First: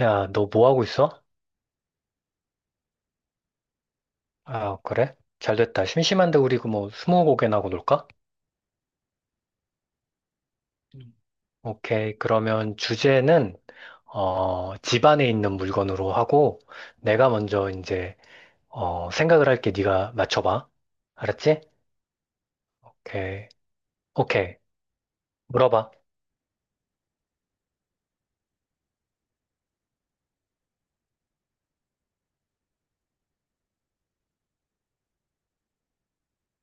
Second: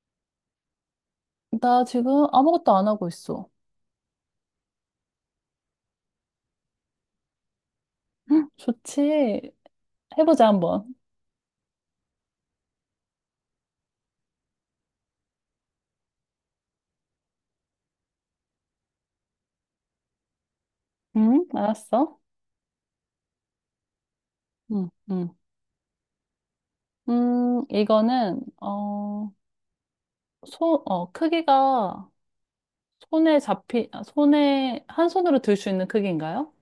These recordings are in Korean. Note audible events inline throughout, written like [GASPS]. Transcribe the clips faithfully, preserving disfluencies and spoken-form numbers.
야, 너 뭐 하고 있어? 나 지금 아무것도 안 하고 있어. 아, 그래? 잘 됐다. 심심한데 우리 그뭐 스무고개나 하고 놀까? 헉, 좋지. 해보자, 한번. 음. 오케이. 그러면 주제는 어, 집 안에 있는 물건으로 하고 내가 먼저 이제 어, 생각을 할게. 네가 맞춰봐. 응, 알았지? 알았어. 오케이. 오케이. 응, 응. 물어봐. 음, 이거는, 어, 손, 어, 크기가 손에 잡히, 아, 손에, 한 손으로 들 수 있는 크기인가요?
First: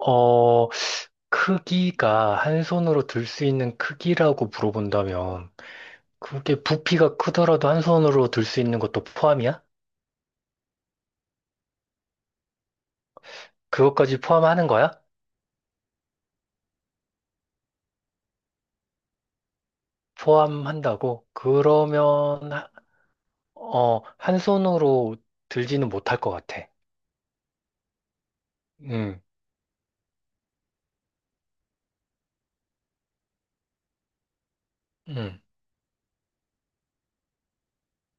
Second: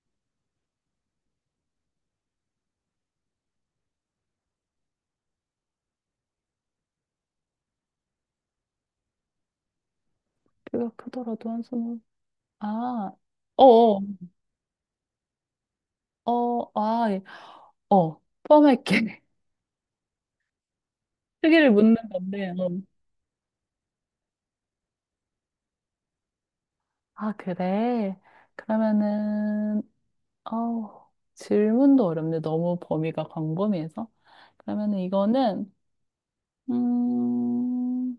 어, 크기가 한 손으로 들 수 있는 크기라고 물어본다면 그게 부피가 크더라도 한 손으로 들 수 있는 것도 포함이야? 크기가 크더라도 한 손으로. 아, 어어, 그것까지 포함하는 거야? 어, 어, 아, 예. 어, 포함할게. [LAUGHS] 포함한다고? 크기를 묻는 건데, 그러면, 어. 하- 어, 한 손으로 들지는 못할 것 같아. 아, 그래. 음, 그러면은, 아우, 질문도 어렵네. 너무 범위가 광범위해서. 그러면 은 음. 이거는, 음,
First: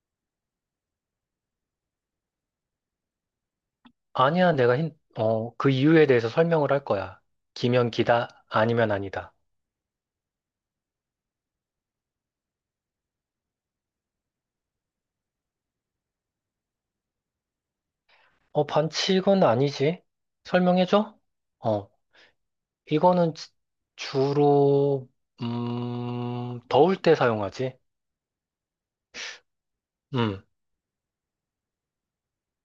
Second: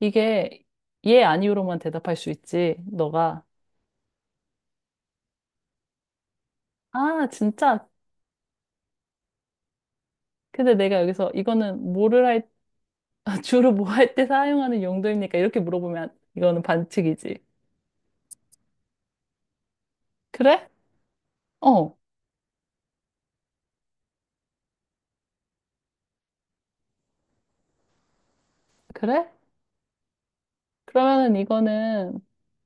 이게 예, 아니오로만 대답할 수 있지. 너가, 아니야, 내가 힌, 어, 그 이유에 대해서 설명을 할 거야. 아, 진짜. 기면 기다, 아니면 아니다. 근데 내가 여기서 이거는 뭐를 할, [LAUGHS] 주로 뭐 할 때 사용하는 용도입니까? 이렇게 물어보면 이거는 반칙이지. 어, 반칙은 아니지. 그래? 설명해줘? 어, 어, 이거는 지- 주로, 음, 더울 때 사용하지. 그래? 음, 그러면은 이거는,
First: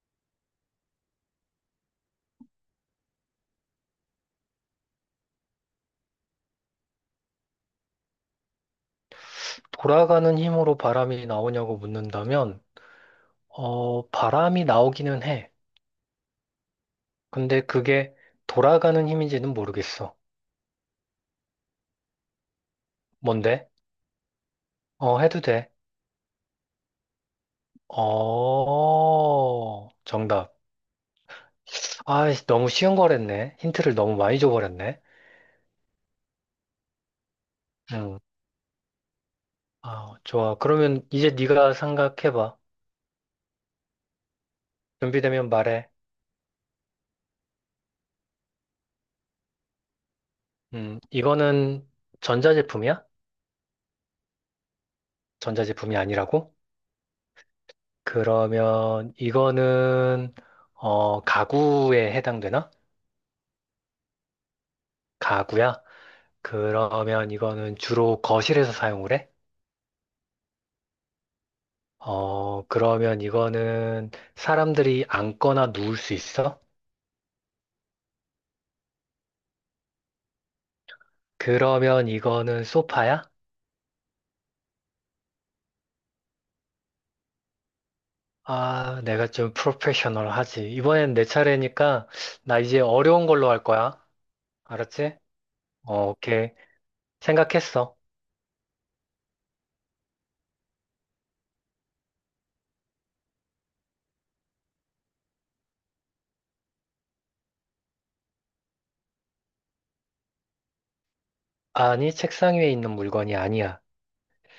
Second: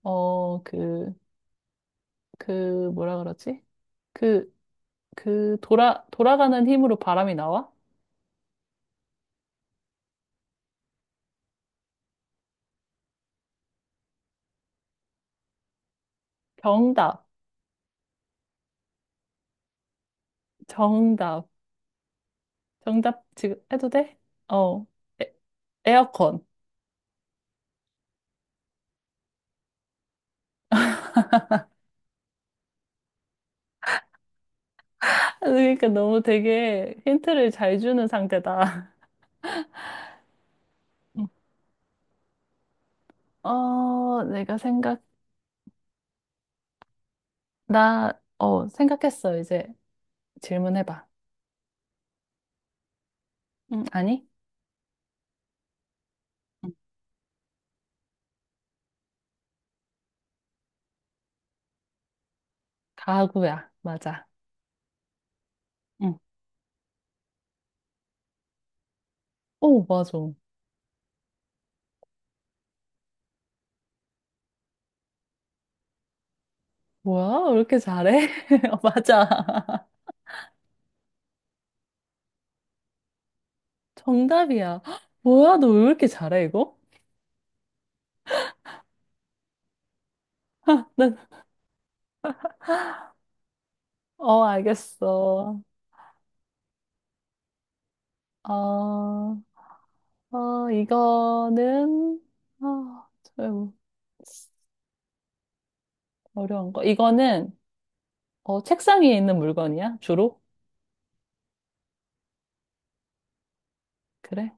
어, 그, 그, 뭐라 그러지? 그, 그, 돌아, 돌아가는 힘으로 바람이 나와? 돌아가는 힘으로 바람이 나오냐고 묻는다면, 어, 바람이 나오기는 해. 정답. 근데 그게 돌아가는 힘인지는 모르겠어. 정답. 정답 지금 뭔데? 해도 돼? 어. 어, 에, 해도 돼. 에어컨. 어, 정답. 아, 너무 쉬운 거랬네. 힌트를 너무 많이 줘버렸네. [LAUGHS] 그러니까 너무 되게 힌트를 잘 주는 음, 상대다. 아, 좋아. 그러면 [LAUGHS] 응. 이제 네가 생각해봐. 어, 내가 생각, 준비되면 말해. 나, 어, 생각했어. 이제 음, 질문해봐. 이거는 전자제품이야? 응, 아니? 전자제품이 아니라고? 응. 그러면 이거는 어, 가구에 해당되나? 가구야. 맞아. 가구야? 응. 그러면 이거는 주로 거실에서 사용을 해? 오, 맞아. 어, 그러면 이거는 사람들이 앉거나 누울 수 있어? 뭐야? 왜 이렇게 잘해? [LAUGHS] 어, 맞아. [LAUGHS] 그러면 이거는 소파야? 정답이야. [GASPS] [LAUGHS] 뭐야? 너 왜 이렇게 잘해, 이거? 아, 내가 좀 프로페셔널하지. [LAUGHS] 이번엔 난- 내 차례니까 나 이제 어려운 걸로 할 거야. 어, 알았지? 알겠어. 어, 오케이. 생각했어. 어. 어, 이거는, 아, 좀 어려운 거. 이거는, 어, 책상 위에 있는 물건이야? 주로? 아니, 책상 위에 있는 물건이 아니야. 그래?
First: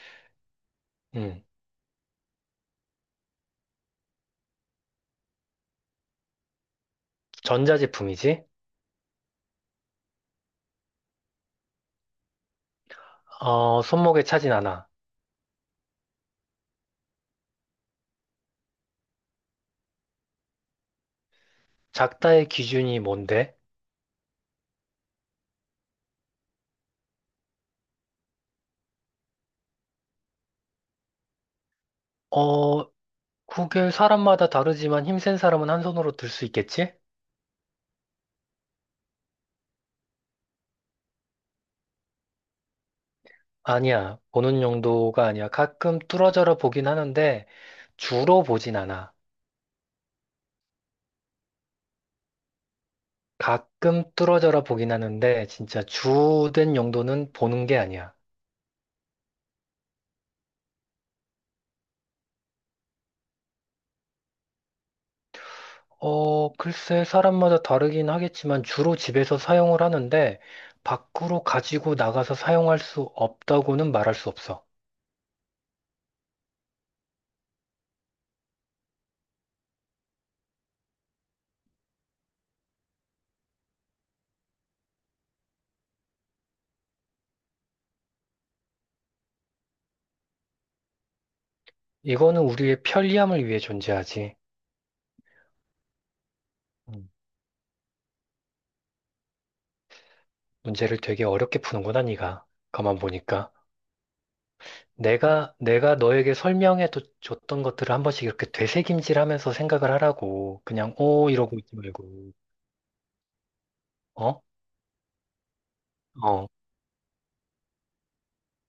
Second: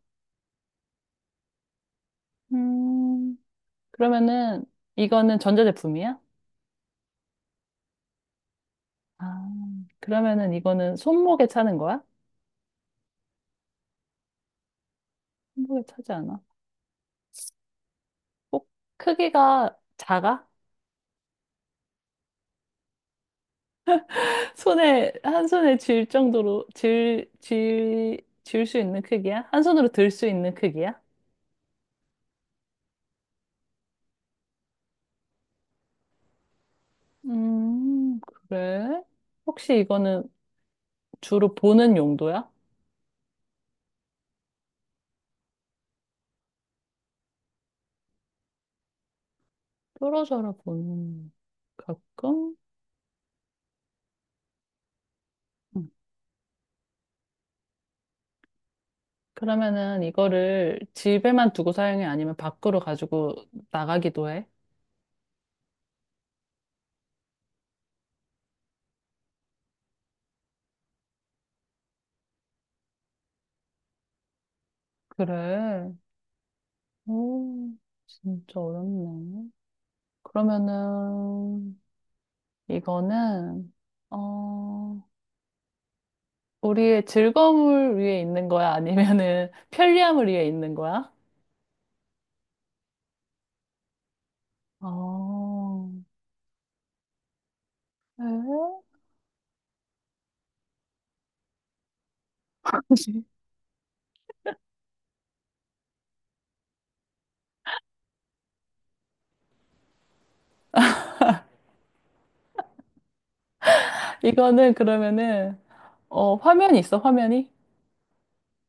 음, 음, 그러면은, 이거는 전자제품이야? 전자제품이지? 아, 그러면은 이거는 손목에 차는 거야? 어, 손목에 차진 않아. 손목에 차지 않아. 꼭 크기가 작아? 작다의 기준이 뭔데? [LAUGHS] 손에, 한 손에 쥘 정도로, 쥘, 쥘, 쥘 수 있는 크기야? 한 손으로 들 수 있는 크기야? 어, 그게 사람마다 다르지만 힘센 사람은 한 손으로 들 수 있겠지? 음, 그래? 혹시 이거는 주로 보는 용도야? 아니야. 보는 용도가 아니야. 가끔 뚫어져라 보긴 하는데 주로 보진 않아. 떨어져라 보는 가끔? 가끔 뚫어져라 보긴 하는데 진짜 음. 주된 용도는 보는 게 아니야. 그러면은 이거를 집에만 두고 사용해? 아니면 밖으로 가지고 나가기도 해? 어, 글쎄 사람마다 다르긴 하겠지만 주로 집에서 사용을 하는데 밖으로 가지고 나가서 사용할 수 없다고는 말할 수 없어. 그래. 오, 진짜 어렵네. 그러면은 이거는 어, 우리의 즐거움을 위해 있는 거야? 아니면은 [LAUGHS] 편리함을 위해 있는 거야? 이거는 우리의 편리함을 위해 존재하지. 어, 음, 에? 문제를 되게 어렵게 푸는구나, 네가. 가만 [LAUGHS] 보니까. 내가, 내가 너에게 설명해 도- 줬던 것들을 한 번씩 이렇게 되새김질 하면서 생각을 하라고. 그냥, 오, 이러고 있지 말고. 어? 이거는 그러면은 어, 어. 화면이 있어, 화면이?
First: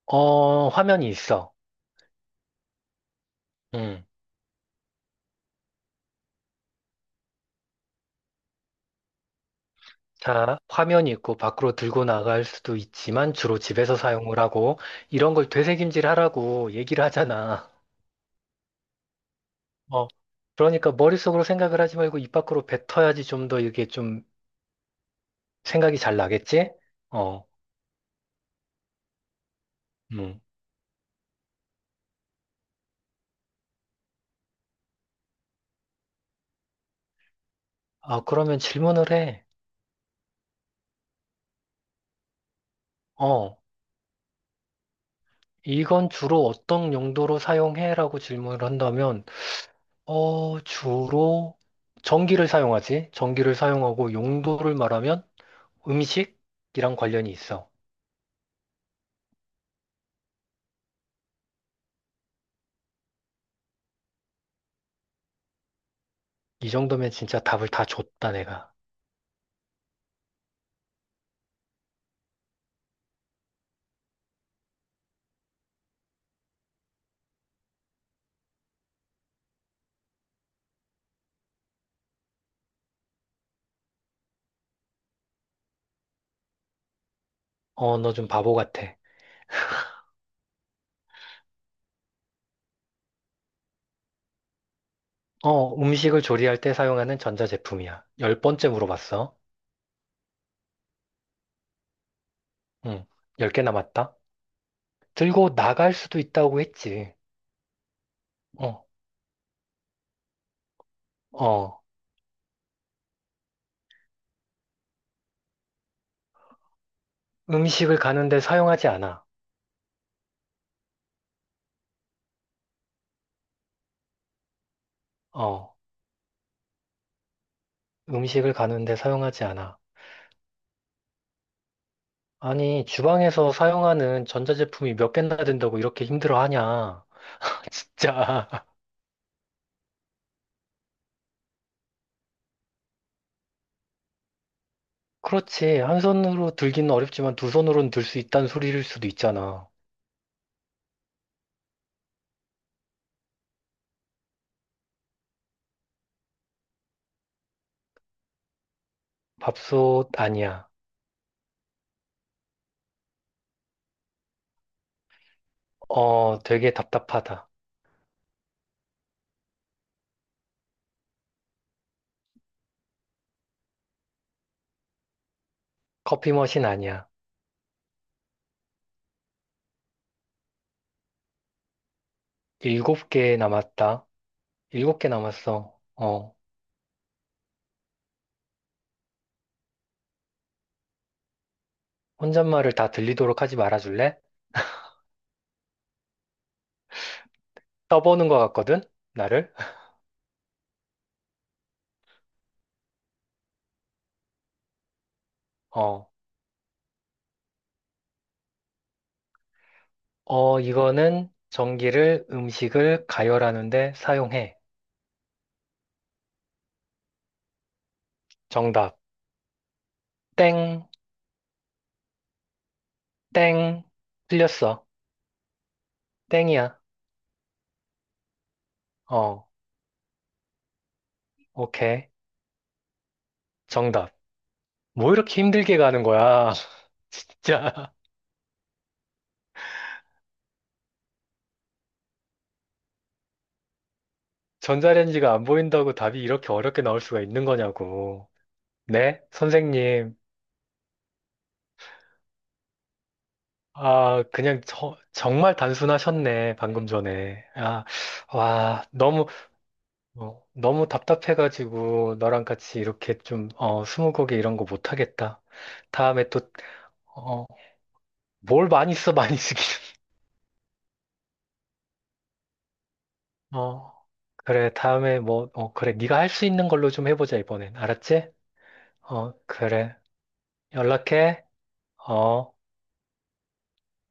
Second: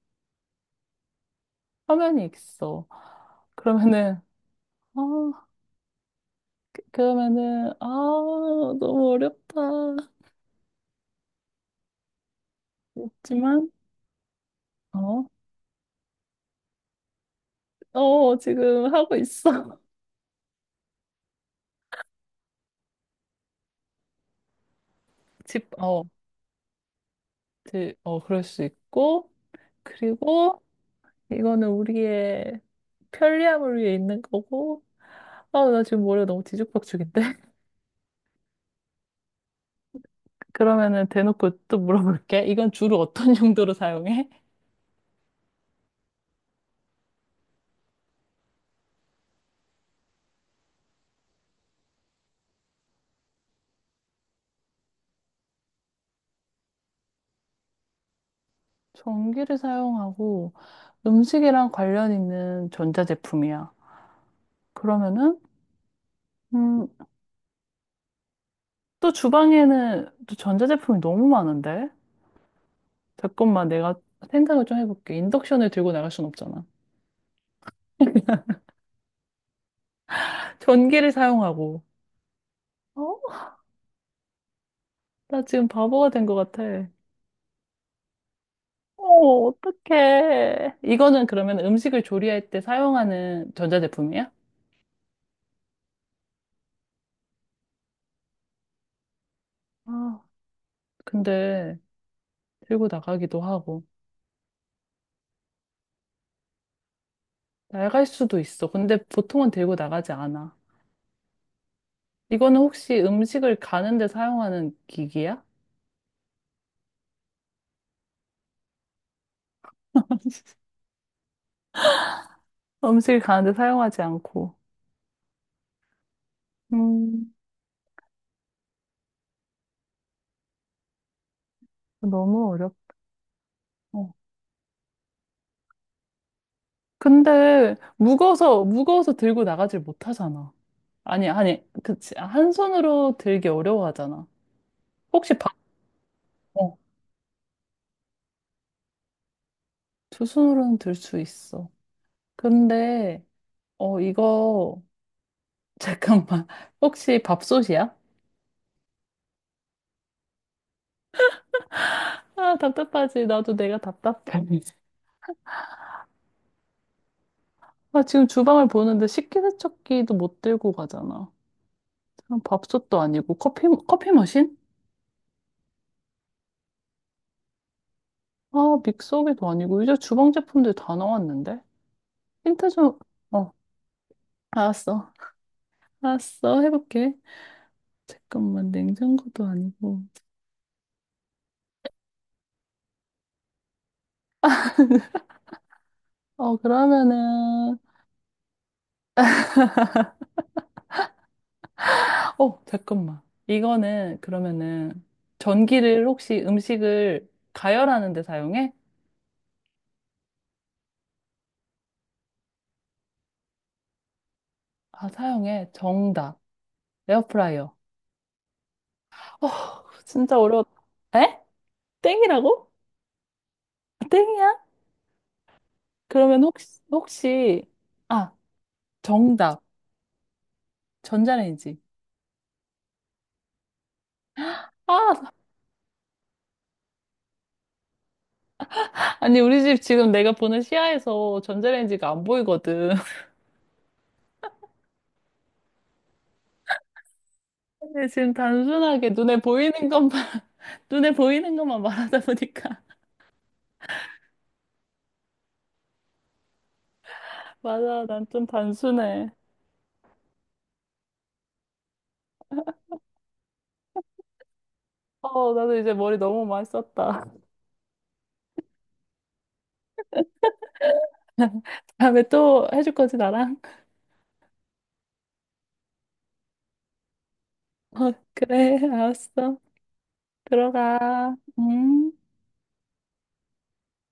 어, 화면이 있어. 화면이 있어. 음. 그러면은 아, 그러면은, 아, 너무 어렵다. 자, 화면이 있고 밖으로 들고 나갈 수도 있지만 주로 있지만, 집에서 사용을 하고 어, 이런 걸 되새김질 하라고 얘기를 하잖아. 어, 지금 하고 있어. [LAUGHS] 어. 그러니까 머릿속으로 생각을 하지 말고 입 밖으로 뱉어야지 좀 더 이게 좀 집, 생각이 어, 잘 나겠지? 어. 지, 어, 그럴 수 있고, 음. 그리고 이거는 우리의 편리함을 위해 있는 거고, 아, 나 지금 머리가 너무 뒤죽박죽인데? [LAUGHS] 아, 그러면 질문을 해. 그러면은 대놓고 또 물어볼게. 이건 주로 어떤 [LAUGHS] 어. 용도로 사용해? 이건 주로 어떤 용도로 사용해라고 질문을 한다면, 어, 주로 전기를 사용하지. 전기를 사용하고 용도를 말하면 음식이랑 관련이 있어. 전기를 사용하고 음식이랑 관련 있는 전자제품이야. 그러면은, 이 음, 정도면 진짜 답을 다 줬다, 내가. 또 주방에는 또 전자제품이 너무 많은데? 잠깐만 내가 생각을 좀 해볼게. 인덕션을 들고 나갈 순 없잖아. [LAUGHS] 전기를 사용하고. 어? 나 지금 바보가 된 것 같아. 어, 너 좀 바보 같아. 어, 어떡해. 이거는 그러면 음식을 조리할 때 사용하는 전자제품이야? 어, 음식을 조리할 때 사용하는 전자제품이야. 열 번째 물어봤어. 아, 근데 들고 응, 나가기도 열 개 하고. 남았다. 들고 나갈 수도 있다고 했지. 낡을 수도 있어. 어, 근데 보통은 들고 나가지 않아. 어, 이거는 혹시 음식을 가는데 사용하는 기기야? 음식을 가는데 사용하지 않아. [LAUGHS] 음식을 가는데 사용하지 않고. 어, 음. 음식을 가는데 사용하지 않아. 너무 어렵고. 아니, 주방에서 사용하는 전자제품이 몇 개나 된다고 이렇게 힘들어하냐. [LAUGHS] 근데 진짜. 무거워서 무거워서 들고 나가질 못하잖아. 아니 아니 그치 한 손으로 들기 어려워하잖아. 혹시 바, 그렇지. 한 손으로 어, 들기는 어렵지만 두 손으로는 들 수 있다는 소리일 수도 있잖아. 두 손으로는 들 수 있어. 근데 어 이거 [LAUGHS] 잠깐만 혹시 밥솥이야? 밥솥 아니야. 아, 답답하지. 나도 내가 답답해. 어, 되게 답답하다. 아, 지금 주방을 보는데 식기세척기도 못 들고 가잖아. 그럼 밥솥도 아니고 커피 커피 머신? 커피 머신 아니야. 아, 믹서기도 아니고 이제 주방 제품들 다 나왔는데. 힌트 좀, 일곱 개 어, 남았다. 일곱 개 알았어. 남았어. 어, 알았어. 해볼게. 잠깐만, 냉장고도 아니고. 혼잣말을 다 들리도록 하지 말아줄래? 어, 그러면은, 떠보는 것 같거든? 나를? 어, 잠깐만. 이거는, 그러면은, 전기를 어, 혹시 음식을 가열하는 데 사용해? 어, 이거는 전기를 음식을 가열하는데 사용해. 아, 사용해. 정답. 에어프라이어. 정답. 어, 진짜 어려웠다. 땡. 에? 땡이라고? 땡. 아, 땡이야? 틀렸어. 그러면 땡이야. 혹시, 혹시, 아, 어, 정답. 전자레인지. 오케이. 정답. 뭐 아, 이렇게 힘들게 가는 거야? [LAUGHS] 진짜. 아니, 우리 집 지금 내가 보는 시야에서 전자레인지가 안 보이거든. 전자레인지가 안 보인다고 답이 이렇게 어렵게 나올 수가 있는 근데 거냐고. 지금 단순하게 네, 눈에 보이는 것만, 선생님. [LAUGHS] 눈에 보이는 것만 말하다 보니까. 아, 그냥 저- 정말 단순하셨네, 방금 전에. [LAUGHS] 아, 맞아, 난 좀 와, 너무, 단순해. 어, 너무 답답해가지고, 너랑 같이 이렇게 좀, 어, 스무고개 이런 거 못하겠다. 어, 나도 이제 머리 다음에 또, 너무 많이 썼다. 어, 뭘 많이 써, 많이 쓰기. [LAUGHS] 다음에 또 해줄 거지, 나랑? 어, 그래, 다음에 뭐, 어, 그래, 네가 할 수 있는 걸로 좀 해보자, 이번엔. [LAUGHS] 어, 알았지? 그래, 어, 알았어. 그래. 들어가. 연락해. 음. 어.